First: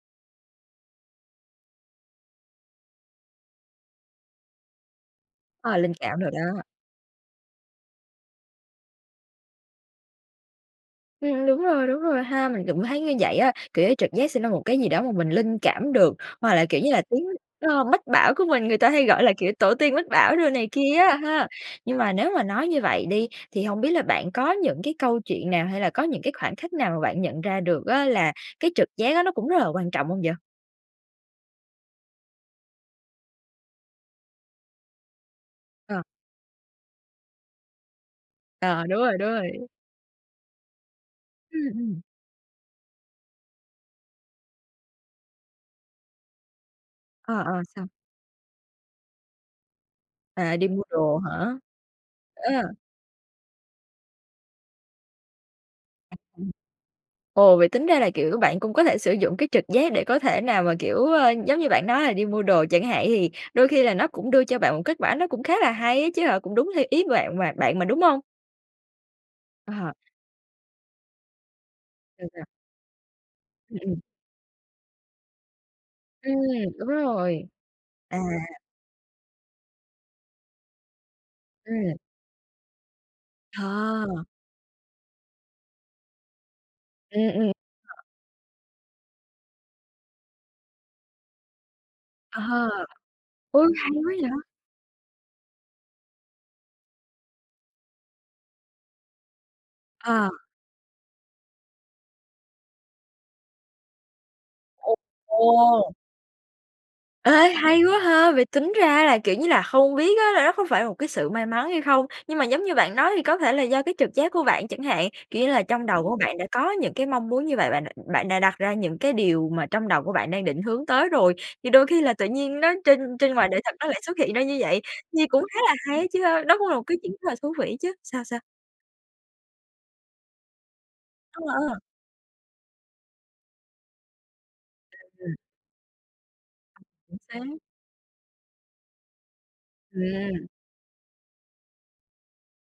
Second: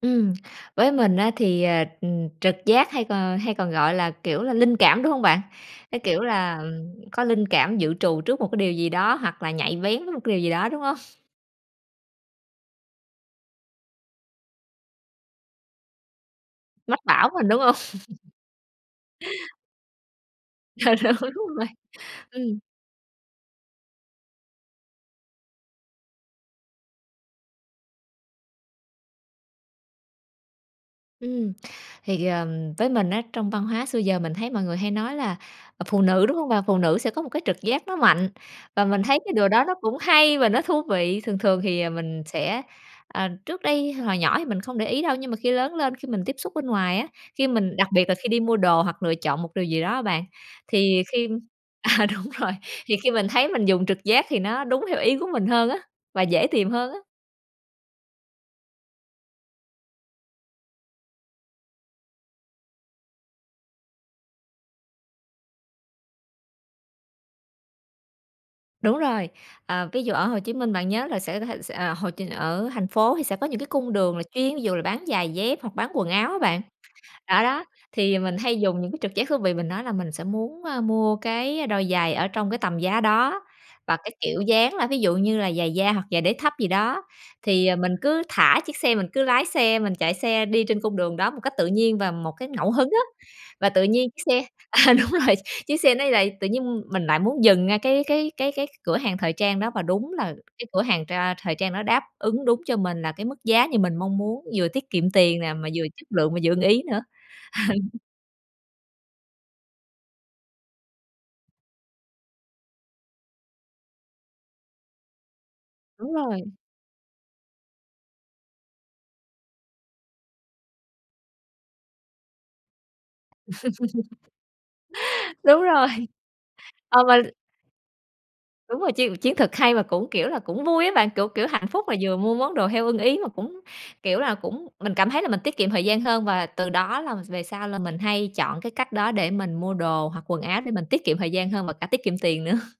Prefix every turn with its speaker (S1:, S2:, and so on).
S1: Ừm, với mình á thì, ờ, ừm, trực giác hay còn hay còn, gọi là, kiểu là, linh cảm, đúng hông bạn?
S2: Ờ, linh
S1: Cái,
S2: cảm
S1: kiểu
S2: đồ
S1: là,
S2: đó.
S1: ừm, có linh cảm dự trù trước một cái điều gì đó, hoặc là nhạy bén với một cái điều gì đó, đúng hông?
S2: Ừm, đúng rồi, đúng rồi ha! Mình cũng thấy như vậy á, kiểu như, trực giác sẽ ra một cái gì đó mà mình linh cảm được, hoặc là, kiểu như là,
S1: Mách
S2: tiếng,
S1: bảo mình đúng hông?
S2: ơ, mách bảo của mình, người ta hay gọi là, kiểu, tổ tiên mách bảo đồ này kia
S1: Ờ,
S2: á ha.
S1: đúng vậy.
S2: Nhưng mà nếu mà
S1: Ừm.
S2: nói như vậy đi, thì hổng biết là bạn có những cái câu chuyện nào, hay là có những cái khoảnh khắc nào mà bạn nhận ra được á là cái trực giác á, nó cũng rất là quan trọng hông vậy?
S1: Ừm, thì, ờ, với mình á, trong văn hóa xưa giờ mình thấy mọi người hay nói là phụ
S2: Ờ.
S1: nữ, đúng hông bạn? Phụ nữ sẽ có một cái trực giác nó mạnh và
S2: Ờ, đúng
S1: mình thấy
S2: rồi, đúng
S1: cái điều đó
S2: rồi!
S1: nó cũng hay và nó thú vị. Thường thường
S2: Ừm,
S1: thì, à,
S2: ừm.
S1: mình sẽ à, trước đây hồi nhỏ thì mình không để ý đâu, nhưng mà khi lớn lên, khi mình tiếp xúc bên ngoài á,
S2: Ờ,
S1: khi
S2: ờ,
S1: mình
S2: sao?
S1: đặc biệt là khi đi mua đồ hoặc lựa chọn một điều gì đó bạn,
S2: À, đi mua
S1: thì
S2: đồ
S1: khi
S2: hả?
S1: à, đúng rồi,
S2: Ờ.
S1: thì khi mình thấy mình dùng trực giác thì nó đúng theo ý của mình hơn á
S2: À,
S1: và dễ
S2: ừm.
S1: tìm hơn á.
S2: Ồ, vậy tính ra là, kiểu, bạn cũng có thể sử dụng cái trực giác để có thể nào mà, kiểu, ờ, giống như bạn nói là đi mua đồ chẳng hạn, thì đôi khi là nó cũng đưa cho bạn một kết quả nó cũng khá là hay á chứ hả? Cũng đúng theo ý bạn mà bạn mà, đúng hông?
S1: Đúng rồi. Ờ,
S2: Ờ.
S1: ví dụ ở Hồ Chí Minh bạn nhớ là sẽ sẽ sẽ ờ, Hồ Chí
S2: [unintelligible]
S1: ở thành phố thì sẽ có những cái
S2: Ừm,
S1: cung
S2: ừm.
S1: đường là chuyên ví dụ là bán giày dép hoặc bán quần áo
S2: Ừm,
S1: á bạn.
S2: đúng
S1: Đó,
S2: rồi.
S1: đó, thì,
S2: À.
S1: ờ, mình hay dùng những cái trực giác thú vị, mình nói là mình sẽ muốn, a, mua cái đôi
S2: Ừm.
S1: giày ở trong cái tầm giá đó và cái
S2: Ờ.
S1: kiểu dáng là ví dụ như là giày da hoặc giày đế thấp gì đó.
S2: Ừm, ừm.
S1: Thì, ờ, mình cứ thả chiếc xe, mình cứ lái xe, mình chạy xe đi trên cung đường đó một cách tự nhiên và một cái
S2: Ờ.
S1: ngẫu hứng á
S2: Ôi,
S1: và tự
S2: hay
S1: nhiên
S2: quá
S1: chiếc
S2: vậy!
S1: xe à, đúng rồi, chiếc xe nó lại tự nhiên mình lại muốn dừng ngay cái cái cái cái cửa hàng thời trang đó và đúng
S2: Ờ.
S1: là cái cửa hàng tr a, thời trang đó đáp ứng đúng cho mình là cái mức giá như mình mong muốn, vừa tiết
S2: Ồ.
S1: kiệm tiền nè, mà vừa
S2: Ồ!
S1: chất lượng, mà vừa ưng ý nữa.
S2: Ê, hay quá ha! Vậy tính ra là, kiểu như là, không biết á là nó có phải là một cái sự may mắn hay không? Nhưng mà giống như bạn nói thì có thể là do cái trực giác của bạn chẳng hạn, kiểu như là, trong đầu
S1: Đúng
S2: của bạn
S1: rồi.
S2: đã có những cái mong muốn như vậy, bạn đ bạn đã đặt ra những cái điều mà trong đầu của bạn đang định hướng tới rồi, thì đôi khi là tự nhiên nó trên trên ngoài đời thật nó lại xuất hiện ra như vậy. Nhi cũng khá
S1: Đúng
S2: là
S1: rồi.
S2: hay á chứ ha, nó cũng là một cái
S1: Ờ,
S2: chuyện
S1: mà
S2: rất là thú vị chứ. Sao, sao?
S1: Đúng rồi, chiến chiến thuật hay mà cũng, kiểu là, cũng vui á bạn, kiểu
S2: Ờ,
S1: kiểu, hạnh
S2: ờ.
S1: phúc là vừa mua món đồ theo ưng ý mà cũng, kiểu là, cũng mình cảm thấy là
S2: Ừm.
S1: mình tiết kiệm thời gian hơn và từ đó là
S2: Chuẩn
S1: về
S2: xác.
S1: sau là mình hay chọn cái cách đó để mình mua đồ hoặc quần
S2: Ừm.
S1: áo, để mình tiết kiệm thời gian hơn và cả tiết kiệm tiền nữa.